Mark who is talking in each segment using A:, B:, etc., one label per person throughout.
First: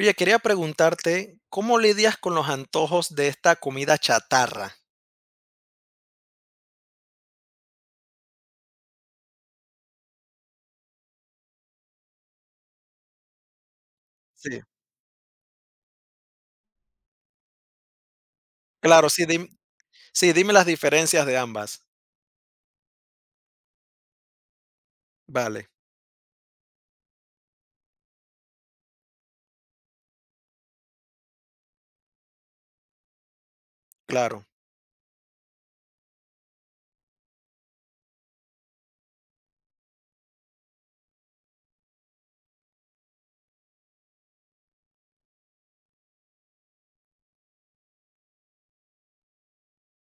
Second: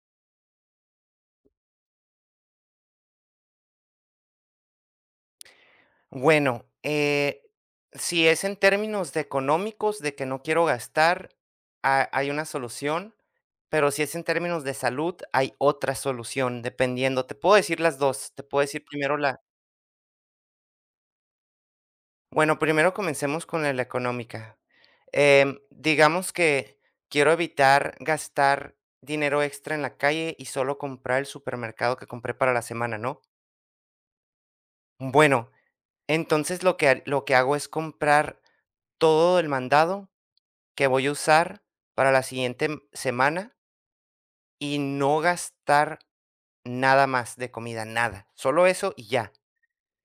A: Oye, quería preguntarte, ¿cómo lidias con los antojos de esta comida chatarra?
B: Bueno, si es en términos de económicos, de que no quiero gastar, hay una solución, pero si es en
A: Sí,
B: términos de salud, hay otra solución, dependiendo. Te puedo decir las dos, te puedo decir
A: claro,
B: primero
A: sí,
B: la.
A: sí, dime las diferencias de ambas.
B: Bueno, primero comencemos con la económica.
A: Vale,
B: Digamos que quiero evitar gastar dinero extra en la calle y solo comprar el supermercado que compré para la semana, ¿no?
A: claro,
B: Bueno, entonces lo que hago es comprar todo el mandado que voy a usar para la siguiente semana y no gastar nada más de comida, nada. Solo eso y ya.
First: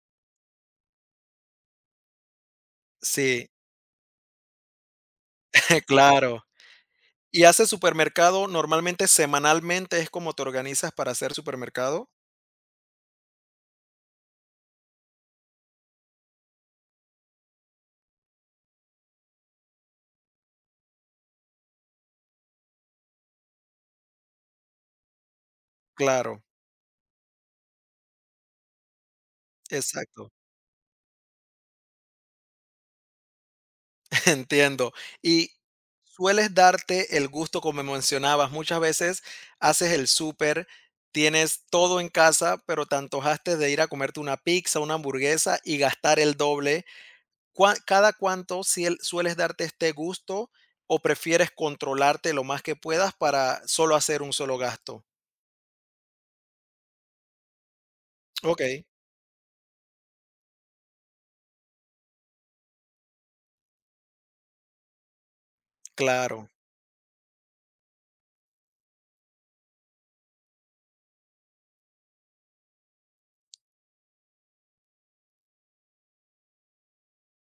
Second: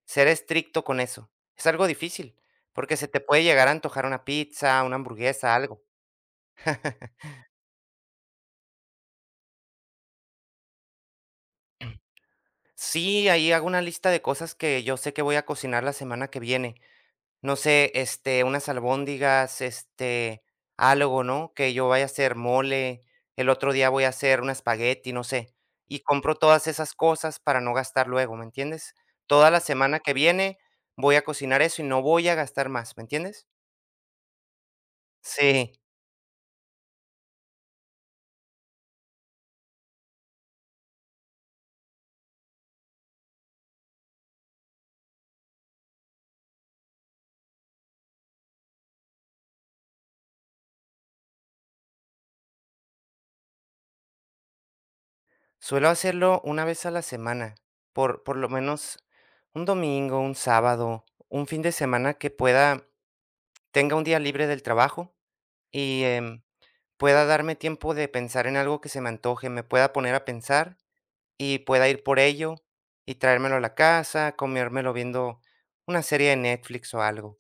B: Ser estricto con eso. Es algo difícil, porque se te puede
A: sí,
B: llegar a antojar una pizza, una hamburguesa, algo.
A: claro. ¿Y haces supermercado normalmente semanalmente? ¿Es como te organizas para hacer supermercado?
B: Sí, ahí hago una lista de cosas que yo sé que voy a cocinar la semana que viene. No sé, unas albóndigas, algo, ¿no? Que yo vaya a hacer mole, el otro día voy a hacer un espagueti, no sé. Y compro
A: Claro,
B: todas esas cosas para no gastar luego, ¿me entiendes? Toda la semana que
A: exacto.
B: viene voy a cocinar eso y no voy a gastar más, ¿me entiendes?
A: Entiendo. Y
B: Sí,
A: sueles darte el gusto, como mencionabas, muchas veces haces el súper, tienes todo en casa, pero te antojaste de ir a comerte una pizza, una hamburguesa y gastar el doble. ¿Cada cuánto sueles darte este gusto o prefieres controlarte lo más que puedas para solo hacer un solo gasto?
B: suelo hacerlo una vez a la semana, por lo
A: Ok,
B: menos un domingo, un sábado, un fin de semana que pueda, tenga un día libre del trabajo y
A: claro,
B: pueda darme tiempo de pensar en algo que se me antoje, me pueda poner a pensar y pueda ir por ello y traérmelo a la casa, comérmelo viendo una serie de Netflix o algo.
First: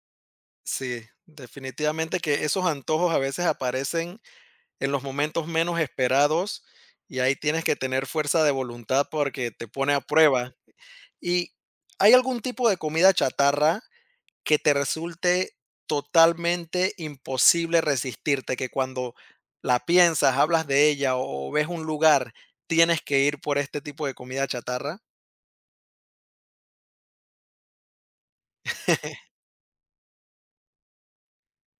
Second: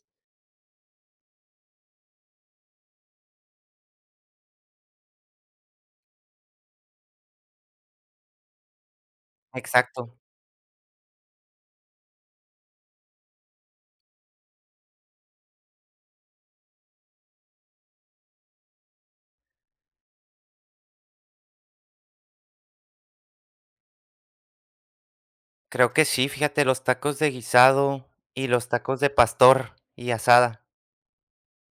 A: sí, definitivamente que esos antojos a veces aparecen en los momentos menos esperados y ahí tienes que tener fuerza de voluntad porque te pone a
B: Exacto.
A: prueba. ¿Y hay algún tipo de comida chatarra que te resulte totalmente imposible resistirte, que cuando la piensas, hablas de ella o ves un lugar, tienes que ir por este tipo de comida chatarra?
B: Creo que sí, fíjate, los tacos de guisado y los tacos de pastor y asada.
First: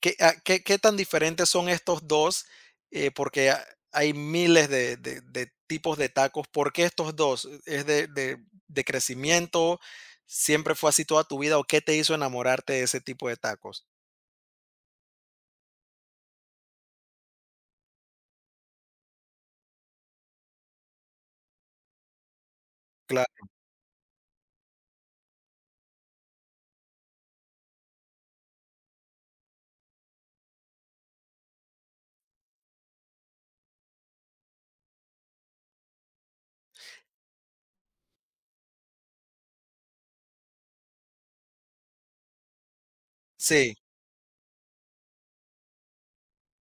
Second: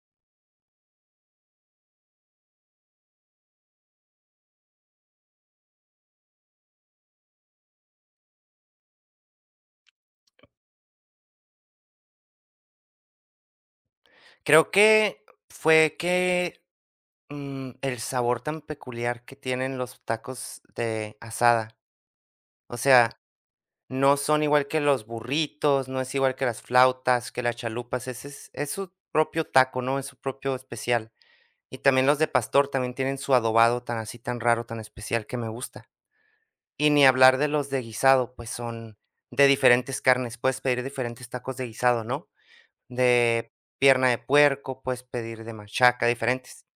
A: ¿Qué, qué tan diferentes son estos dos? Porque hay miles de, de tipos de tacos. ¿Por qué estos dos? ¿Es de, de crecimiento? ¿Siempre fue así toda tu vida? ¿O qué te hizo enamorarte de ese tipo de tacos?
B: Creo que fue que el sabor tan peculiar que tienen los tacos de asada. O sea,
A: Claro.
B: no son igual que los burritos, no es igual que las flautas, que las chalupas, ese es su propio taco, ¿no? Es su propio especial. Y también los de pastor también tienen su adobado tan así, tan raro, tan especial que me gusta. Y ni hablar de los de guisado, pues son de diferentes carnes, puedes pedir diferentes tacos de guisado, ¿no? De
A: Sí.
B: pierna de puerco, puedes pedir de machaca, diferentes.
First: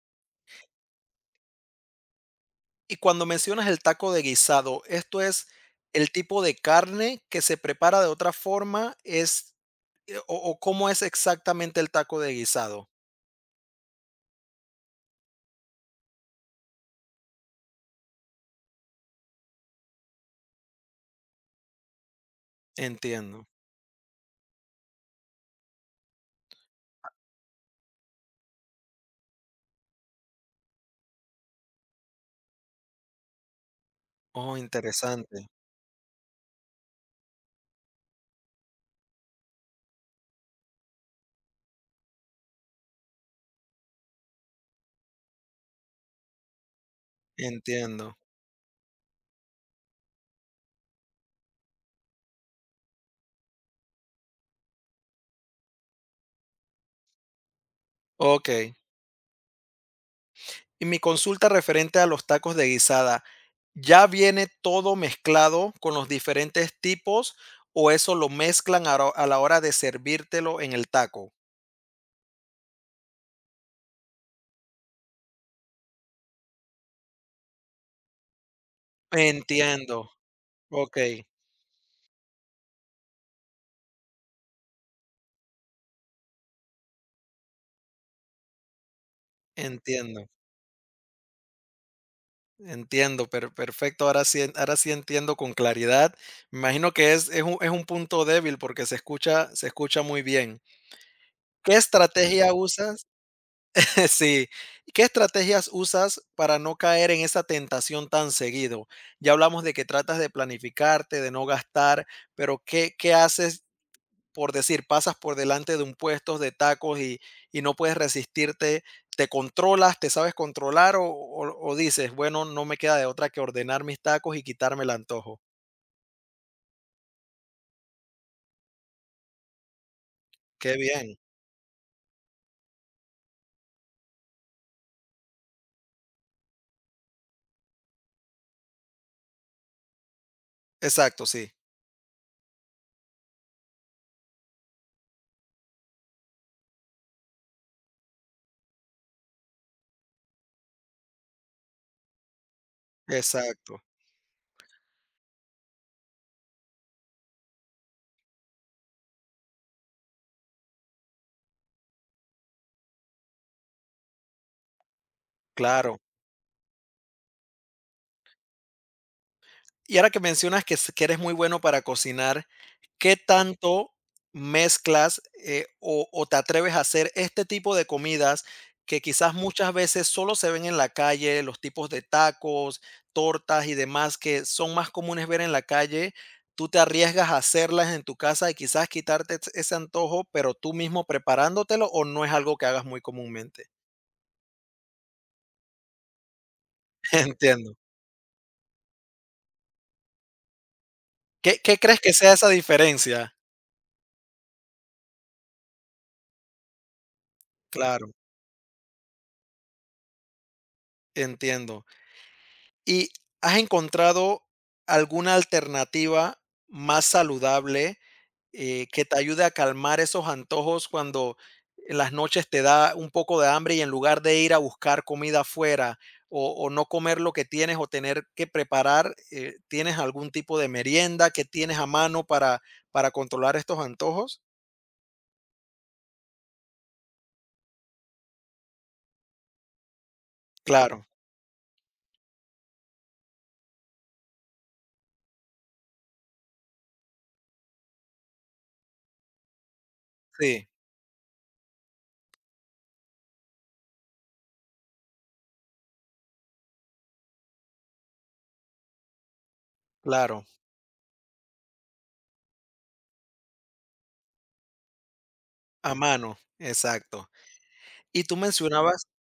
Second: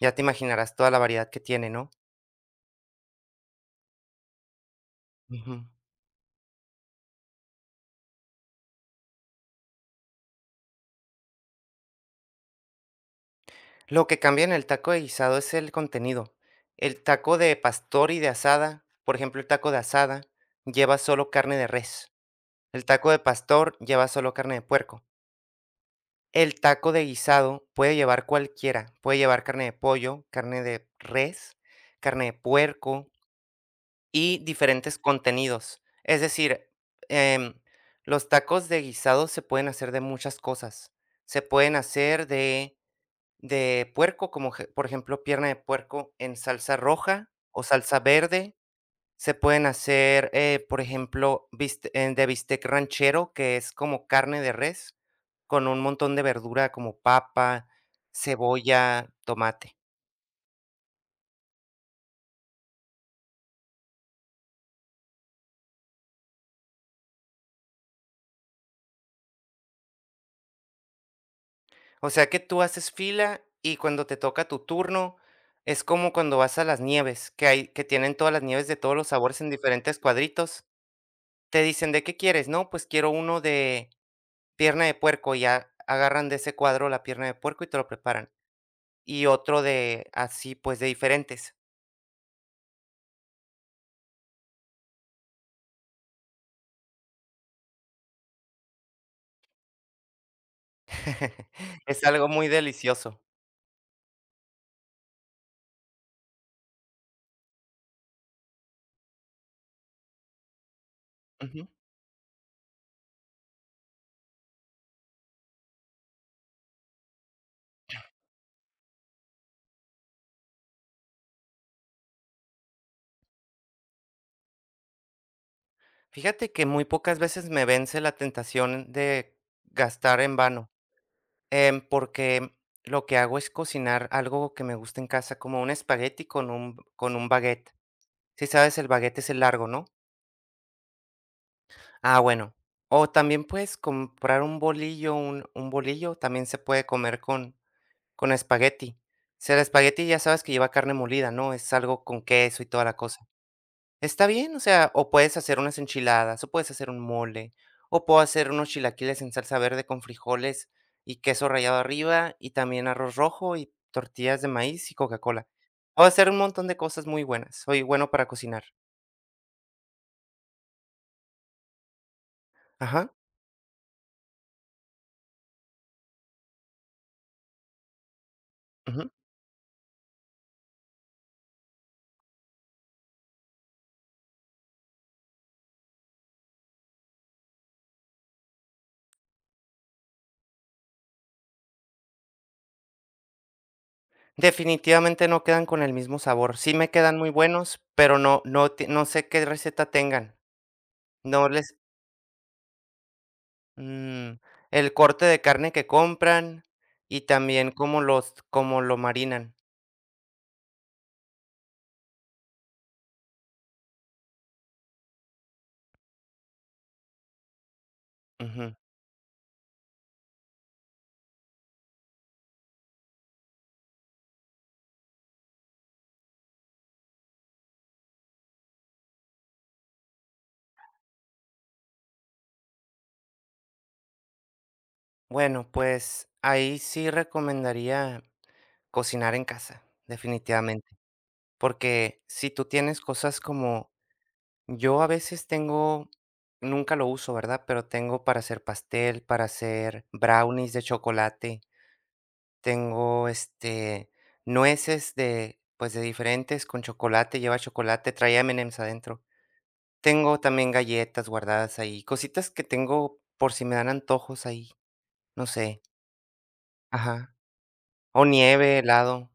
B: Ya te imaginarás toda la variedad que tiene, ¿no?
A: Y cuando mencionas el taco de guisado, ¿esto es
B: Ujú.
A: el tipo de carne que se prepara de otra forma? ¿Es, o cómo es exactamente el taco de guisado?
B: Lo que cambia en el taco de guisado es el contenido. El taco de pastor y de asada, por ejemplo, el taco de asada lleva solo carne de res. El taco de
A: Entiendo.
B: pastor lleva solo carne de puerco. El taco de guisado puede llevar cualquiera. Puede llevar carne de pollo, carne de res, carne de puerco y
A: Oh,
B: diferentes
A: interesante.
B: contenidos. Es decir, em, los tacos de guisado se pueden hacer de muchas cosas. Se pueden hacer de puerco, como por ejemplo pierna de puerco en salsa roja o salsa
A: Entiendo.
B: verde. Se pueden hacer, por ejemplo, de bistec ranchero, que es como carne de res, con un montón de verdura como papa,
A: Ok.
B: cebolla, tomate.
A: Y mi consulta referente a los tacos de guisada, ¿ya viene todo mezclado con los diferentes tipos o eso lo mezclan a la hora de servírtelo en el taco?
B: O sea que tú haces fila y cuando te toca tu turno, es como cuando vas a las nieves, que hay, que tienen todas las nieves de todos los sabores en
A: Entiendo,
B: diferentes cuadritos.
A: okey,
B: Te dicen, ¿de qué quieres? No, pues quiero uno de pierna de puerco, y ya agarran de ese cuadro la pierna de puerco y te lo preparan. Y otro de
A: entiendo,
B: así, pues, de diferentes.
A: entiendo, per perfecto, ahora sí ahora sí entiendo con claridad. Me imagino que es un es un punto débil porque se escucha muy bien. ¿Qué
B: Es algo muy
A: estrategia usas?
B: delicioso.
A: Sí. ¿Qué estrategias usas para no caer en esa tentación tan seguido? Ya hablamos de que tratas de planificarte, de no
B: Ujú.
A: gastar, pero ¿qué, qué haces por decir, pasas por delante de un puesto de tacos y no puedes resistirte? ¿Te controlas, te sabes controlar o, o dices, bueno, no me queda de otra que ordenar mis tacos y quitarme el antojo?
B: Fíjate que muy pocas veces me vence la tentación de gastar en vano,
A: Qué bien.
B: porque lo que hago es cocinar algo que me gusta en casa, como un espagueti con un baguette. Si sabes, el baguette es el largo, ¿no?
A: Exacto, sí.
B: Ah, bueno. O también puedes comprar un bolillo, un bolillo también se puede comer con espagueti. O sea, el espagueti ya sabes que lleva carne molida, ¿no? Es algo con queso y toda la cosa.
A: Exacto.
B: Está bien, o sea, o puedes hacer unas enchiladas, o puedes hacer un mole, o puedo hacer unos chilaquiles en salsa verde con frijoles y queso rallado arriba, y también arroz rojo y tortillas de maíz y Coca-Cola.
A: Claro.
B: Puedo hacer un montón de cosas muy buenas. Soy bueno para cocinar.
A: Y ahora que mencionas que, que eres muy bueno para cocinar,
B: Ajá,
A: ¿qué tanto mezclas, o te atreves a hacer este tipo de comidas que
B: ujú.
A: quizás muchas veces solo se ven en la calle? Los tipos de tacos, tortas y demás que son más comunes ver en la calle, tú te arriesgas a hacerlas en tu casa y quizás quitarte ese ese antojo, pero tú mismo preparándotelo, ¿o no es algo que hagas muy comúnmente?
B: Definitivamente no quedan con el mismo sabor. Sí me quedan muy
A: Entiendo.
B: buenos, pero no sé qué receta tengan. No
A: ¿Qué
B: les.
A: qué crees que sea esa diferencia?
B: Mm, el corte de carne que compran y también
A: Claro,
B: cómo lo marinan.
A: entiendo. ¿Y has encontrado alguna alternativa más saludable,
B: Ujú.
A: que te ayude a calmar esos antojos cuando en las noches te da un poco de hambre y en lugar de ir a buscar comida afuera o no comer lo que tienes o tener que preparar, tienes algún tipo de merienda que tienes a mano para controlar estos antojos?
B: Bueno, pues ahí sí recomendaría cocinar en casa, definitivamente,
A: Claro,
B: porque si tú tienes cosas como yo a veces tengo, nunca lo uso, ¿verdad? Pero tengo para hacer pastel, para hacer
A: sí,
B: brownies de chocolate, tengo, nueces de, pues, de diferentes con chocolate, lleva chocolate, trae M&M's adentro. Tengo
A: claro,
B: también galletas guardadas ahí, cositas que tengo por si me dan antojos ahí, no sé.
A: a mano, exacto.
B: Ajá.
A: Y
B: O
A: tú
B: nieve,
A: mencionabas
B: helado.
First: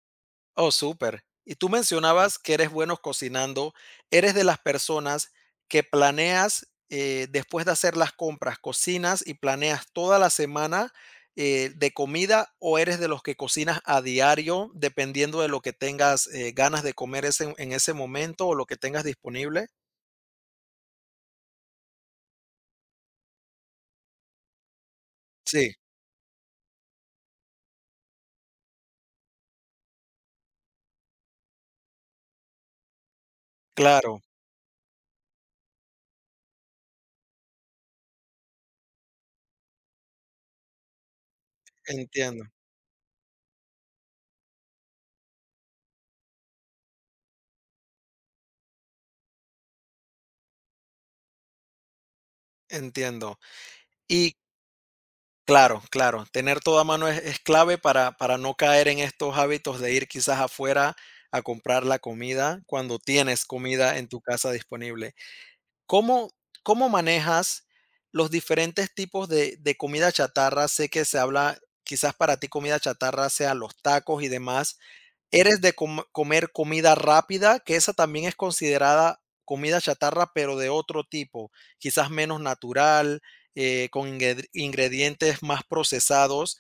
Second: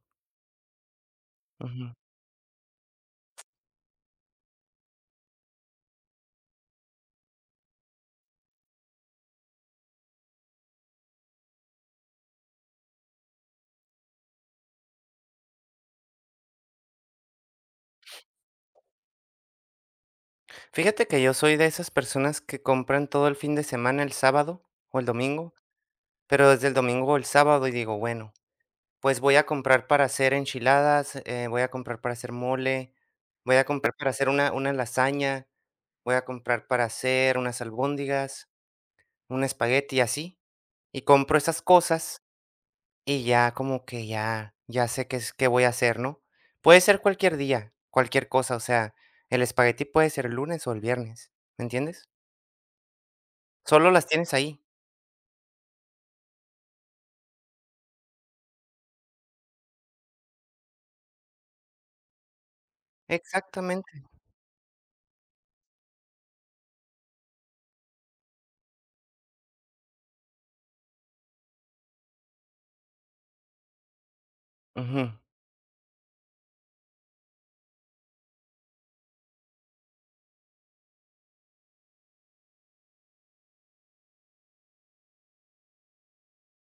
A: Oh, súper. Y tú
B: Ujú.
A: mencionabas que eres bueno cocinando. ¿Eres de las personas que planeas, después de hacer las compras, cocinas y planeas toda la semana, de comida, o eres de los que cocinas a diario, dependiendo de lo que tengas, ganas de comer ese en ese momento o lo que tengas disponible?
B: Fíjate que yo soy de esas personas que compran todo el fin de semana, el sábado o el domingo,
A: Sí,
B: pero desde el domingo o el sábado y digo, bueno, pues voy a comprar para hacer enchiladas, voy a comprar para hacer mole, voy a comprar para
A: claro,
B: hacer una lasaña, voy a comprar para hacer unas albóndigas, un espagueti y así. Y compro esas cosas.
A: entiendo,
B: Y ya como que ya sé qué voy a hacer, ¿no? Puede ser cualquier día, cualquier cosa, o sea, el espagueti puede ser el lunes o el viernes, ¿me entiendes?
A: entiendo.
B: Solo las tienes
A: Y
B: ahí.
A: claro, claro. Tener todo a mano es clave para no caer en estos hábitos de ir quizás afuera a comprar la comida cuando tienes
B: Exactamente.
A: comida en tu casa disponible. ¿Cómo, cómo manejas los diferentes tipos de comida chatarra? Sé que se habla, quizás para ti comida chatarra sea los tacos y demás,
B: Ujú,
A: eres de comer comida rápida, que esa también es considerada comida chatarra, pero de otro tipo, quizás menos natural, con ingredientes más procesados.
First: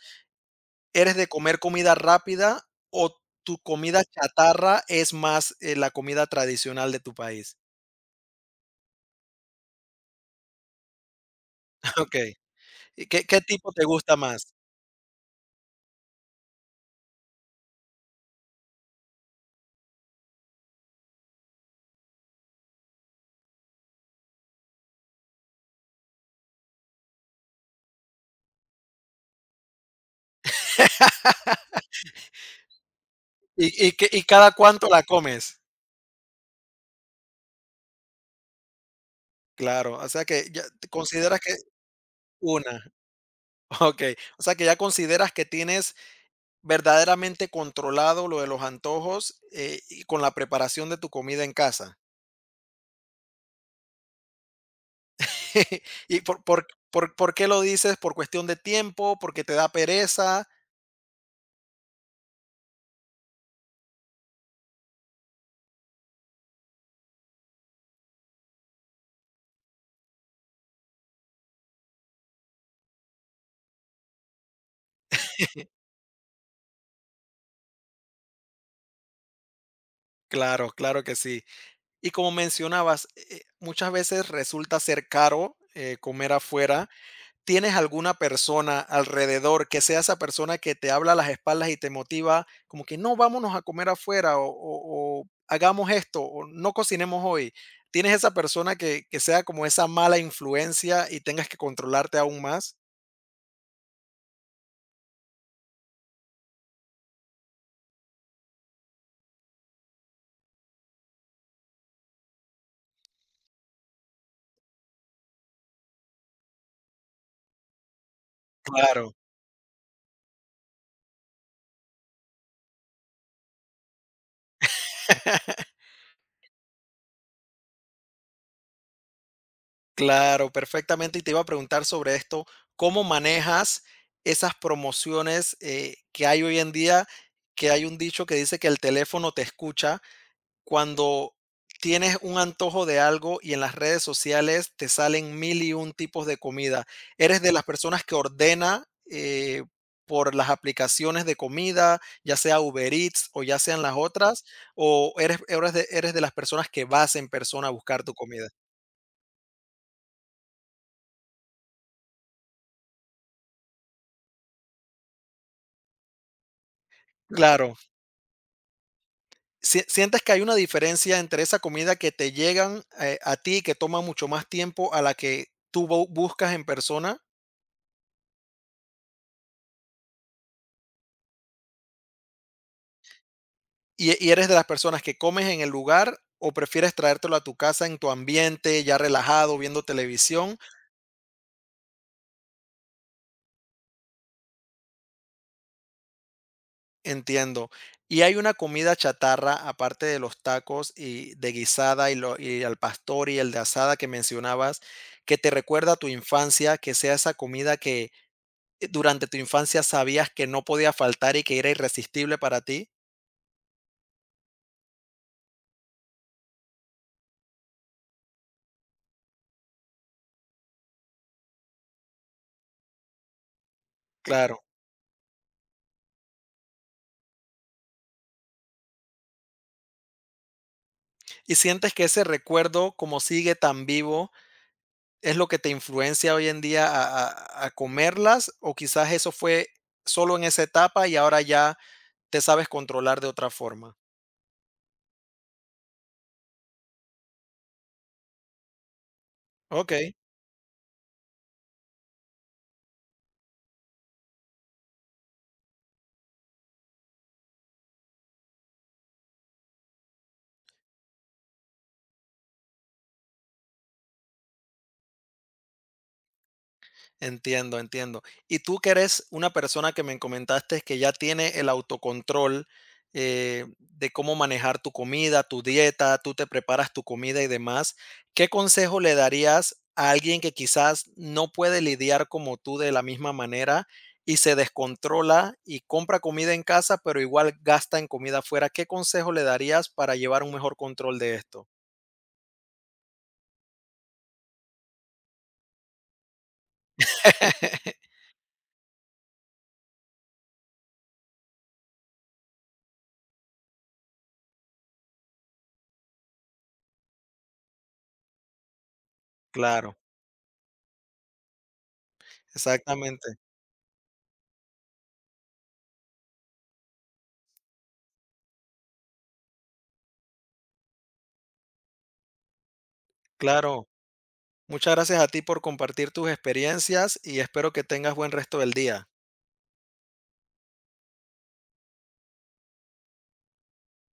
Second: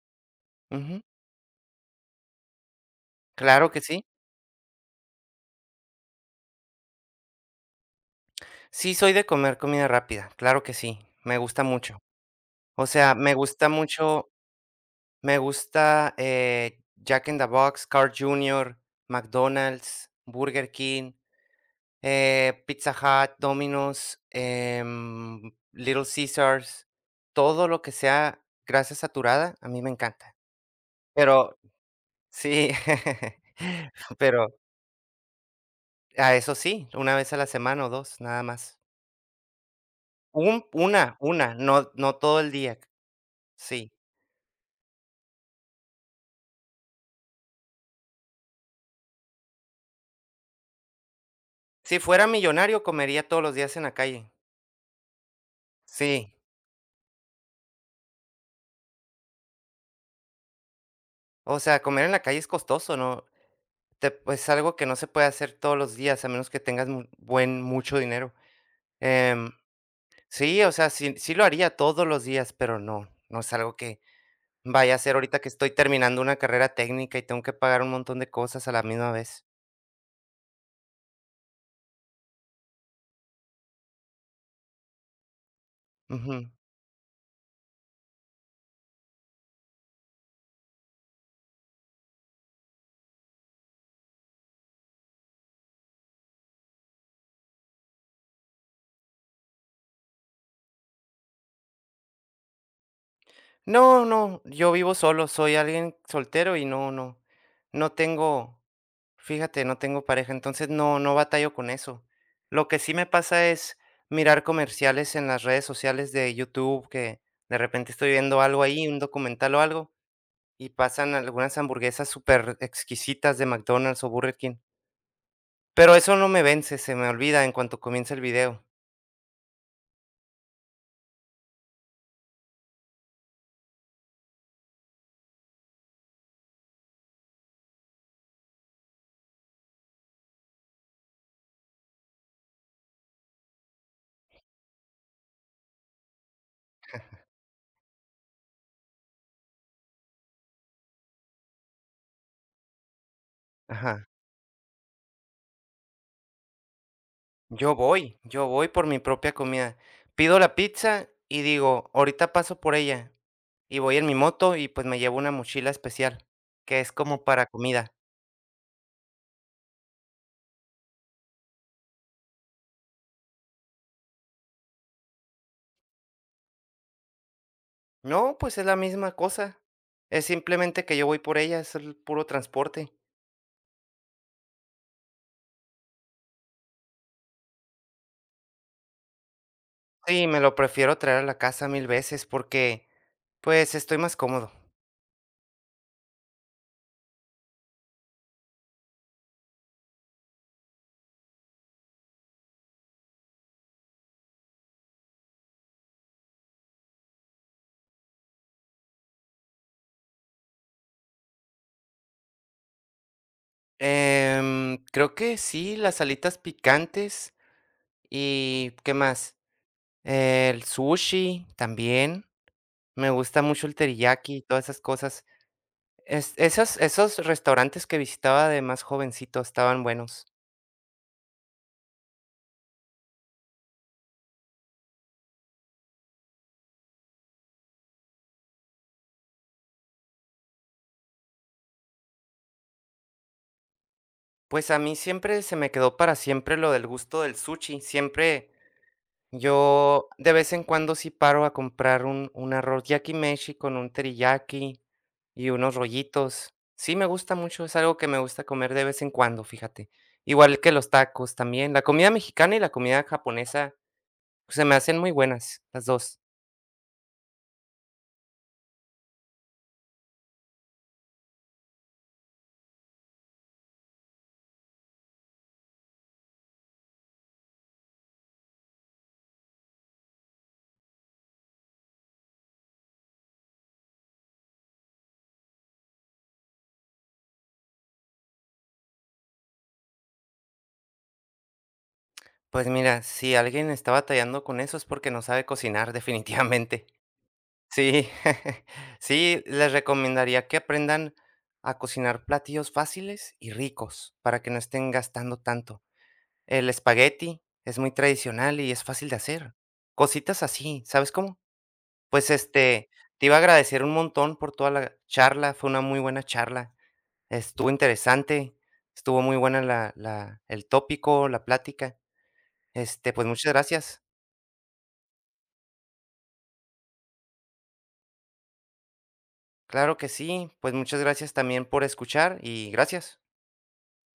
B: ujú.
A: ¿Eres de comer comida rápida o tu
B: Claro que
A: comida
B: sí.
A: chatarra es más la comida tradicional de tu país?
B: Sí, soy de comer comida rápida, claro que sí, me gusta mucho.
A: Ok.
B: O
A: ¿Y
B: sea,
A: qué,
B: me
A: qué
B: gusta
A: tipo te gusta
B: mucho,
A: más?
B: me gusta, Jack in the Box, Carl Jr., McDonald's, Burger King. Pizza Hut, Domino's, Little Caesars, todo lo que sea grasa saturada, a mí me encanta. Pero sí,
A: Y, y
B: pero
A: cada cuánto la comes?
B: a eso sí, una vez a la semana o 2, nada más.
A: Claro, o sea que
B: Un
A: ya te
B: una,
A: consideras
B: una,
A: que
B: no no todo el día,
A: una,
B: sí.
A: ok, o sea que ya consideras que tienes verdaderamente controlado lo de los antojos, y con la preparación de tu comida en casa.
B: Si fuera millonario, comería todos los días en la calle.
A: ¿Y
B: Sí,
A: por qué lo dices? ¿Por cuestión de tiempo? ¿Porque te da pereza?
B: o sea, comer en la calle es costoso, ¿no? Te Pues, algo que no se puede hacer todos los días, a menos que tengas mu buen mucho dinero. em Sí, o sea, sí lo haría todos los días, pero no, no es algo que vaya a hacer ahorita que estoy terminando una carrera técnica y tengo que pagar un montón de cosas a la misma vez.
A: Claro, claro que sí. Y como mencionabas, muchas veces resulta ser caro comer
B: Ujú.
A: afuera. ¿Tienes alguna persona alrededor que sea esa persona que te habla a las espaldas y te motiva como que no, vámonos a comer afuera o, o hagamos esto o no cocinemos hoy? ¿Tienes esa persona que sea como esa mala influencia y tengas que controlarte aún más?
B: No, no, yo vivo solo, soy alguien soltero y no, no, no tengo, fíjate, no tengo pareja, entonces no, no batallo con eso. Lo que sí me pasa es mirar comerciales en las redes sociales de YouTube, que de repente estoy viendo algo ahí, un
A: Claro.
B: documental o algo, y pasan algunas hamburguesas súper exquisitas de McDonald's o Burger King. Pero eso no me vence, se me olvida en cuanto comienza el video.
A: Claro, perfectamente. Y te iba a preguntar sobre esto, ¿cómo manejas esas promociones que hay hoy en día? Que hay un dicho que dice que el teléfono te escucha cuando tienes un antojo de algo y en las redes sociales te salen mil y un tipos de comida. ¿Eres de las personas que ordena por las aplicaciones de comida, ya sea Uber Eats o ya sean las
B: Ajá.
A: otras? ¿O eres, eres de las personas que vas en persona a
B: Yo
A: buscar tu
B: voy, yo
A: comida?
B: voy por mi propia comida. Pido la pizza y digo, ahorita paso por ella. Y voy en mi moto y pues me llevo una mochila especial, que es como para
A: Claro.
B: comida.
A: ¿Sientes que hay una diferencia entre esa comida que te llegan a ti, que toma mucho más tiempo, a la que tú buscas en persona?
B: No, pues es la misma cosa. Es simplemente que yo voy por ella, es el puro transporte.
A: Y eres de las personas que comes en el lugar o prefieres traértelo a tu casa en tu ambiente, ya relajado, viendo
B: Sí, me lo
A: televisión?
B: prefiero traer a la casa mil veces porque pues estoy más cómodo.
A: Entiendo. ¿Y hay una comida chatarra, aparte de los tacos y de guisada y, lo, y al pastor y el de asada que mencionabas, que te recuerda a tu infancia, que sea esa comida que durante tu infancia sabías que no podía faltar y que era irresistible para ti?
B: Creo que sí, las alitas picantes y, ¿qué más? El sushi también. Me gusta mucho el teriyaki y
A: Claro.
B: todas esas cosas. Esos restaurantes que visitaba de más jovencito estaban buenos.
A: ¿Y sientes que ese recuerdo, como sigue tan vivo, es lo que te influencia hoy en día a comerlas, o quizás eso fue solo en esa etapa y ahora ya te sabes controlar de otra forma?
B: Pues a mí siempre se me quedó para siempre lo del gusto del sushi. Siempre yo
A: Okey.
B: de vez en cuando sí paro a comprar un arroz yakimeshi con un teriyaki y unos rollitos. Sí, me gusta mucho, es algo que me gusta comer de vez en cuando, fíjate. Igual que los tacos también. La comida mexicana y la comida japonesa, pues, se me hacen muy buenas las dos.
A: Entiendo, entiendo. Y tú que eres una persona que me comentaste que ya tiene el autocontrol de cómo manejar tu comida, tu dieta, tú te preparas tu comida y demás, ¿qué consejo le darías a alguien que quizás no puede lidiar como tú de la misma manera y se descontrola y compra comida en casa, pero igual gasta en comida afuera? ¿Qué consejo le darías para llevar un mejor control de esto?
B: Pues mira, si alguien está batallando con eso es porque no sabe cocinar, definitivamente. Sí, sí, les recomendaría que aprendan a cocinar platillos fáciles y ricos para que no estén gastando tanto. El espagueti es muy tradicional y es fácil de hacer.
A: Claro,
B: Cositas así, ¿sabes cómo? Pues, te iba
A: exactamente,
B: a agradecer un montón por toda la charla, fue una muy buena charla. Estuvo interesante, estuvo muy buena la la el tópico, la plática. Pues, muchas
A: claro.
B: gracias.
A: Muchas gracias a ti por compartir tus experiencias y espero que tengas buen resto del día.
B: Claro que sí, pues, muchas gracias también por escuchar y gracias.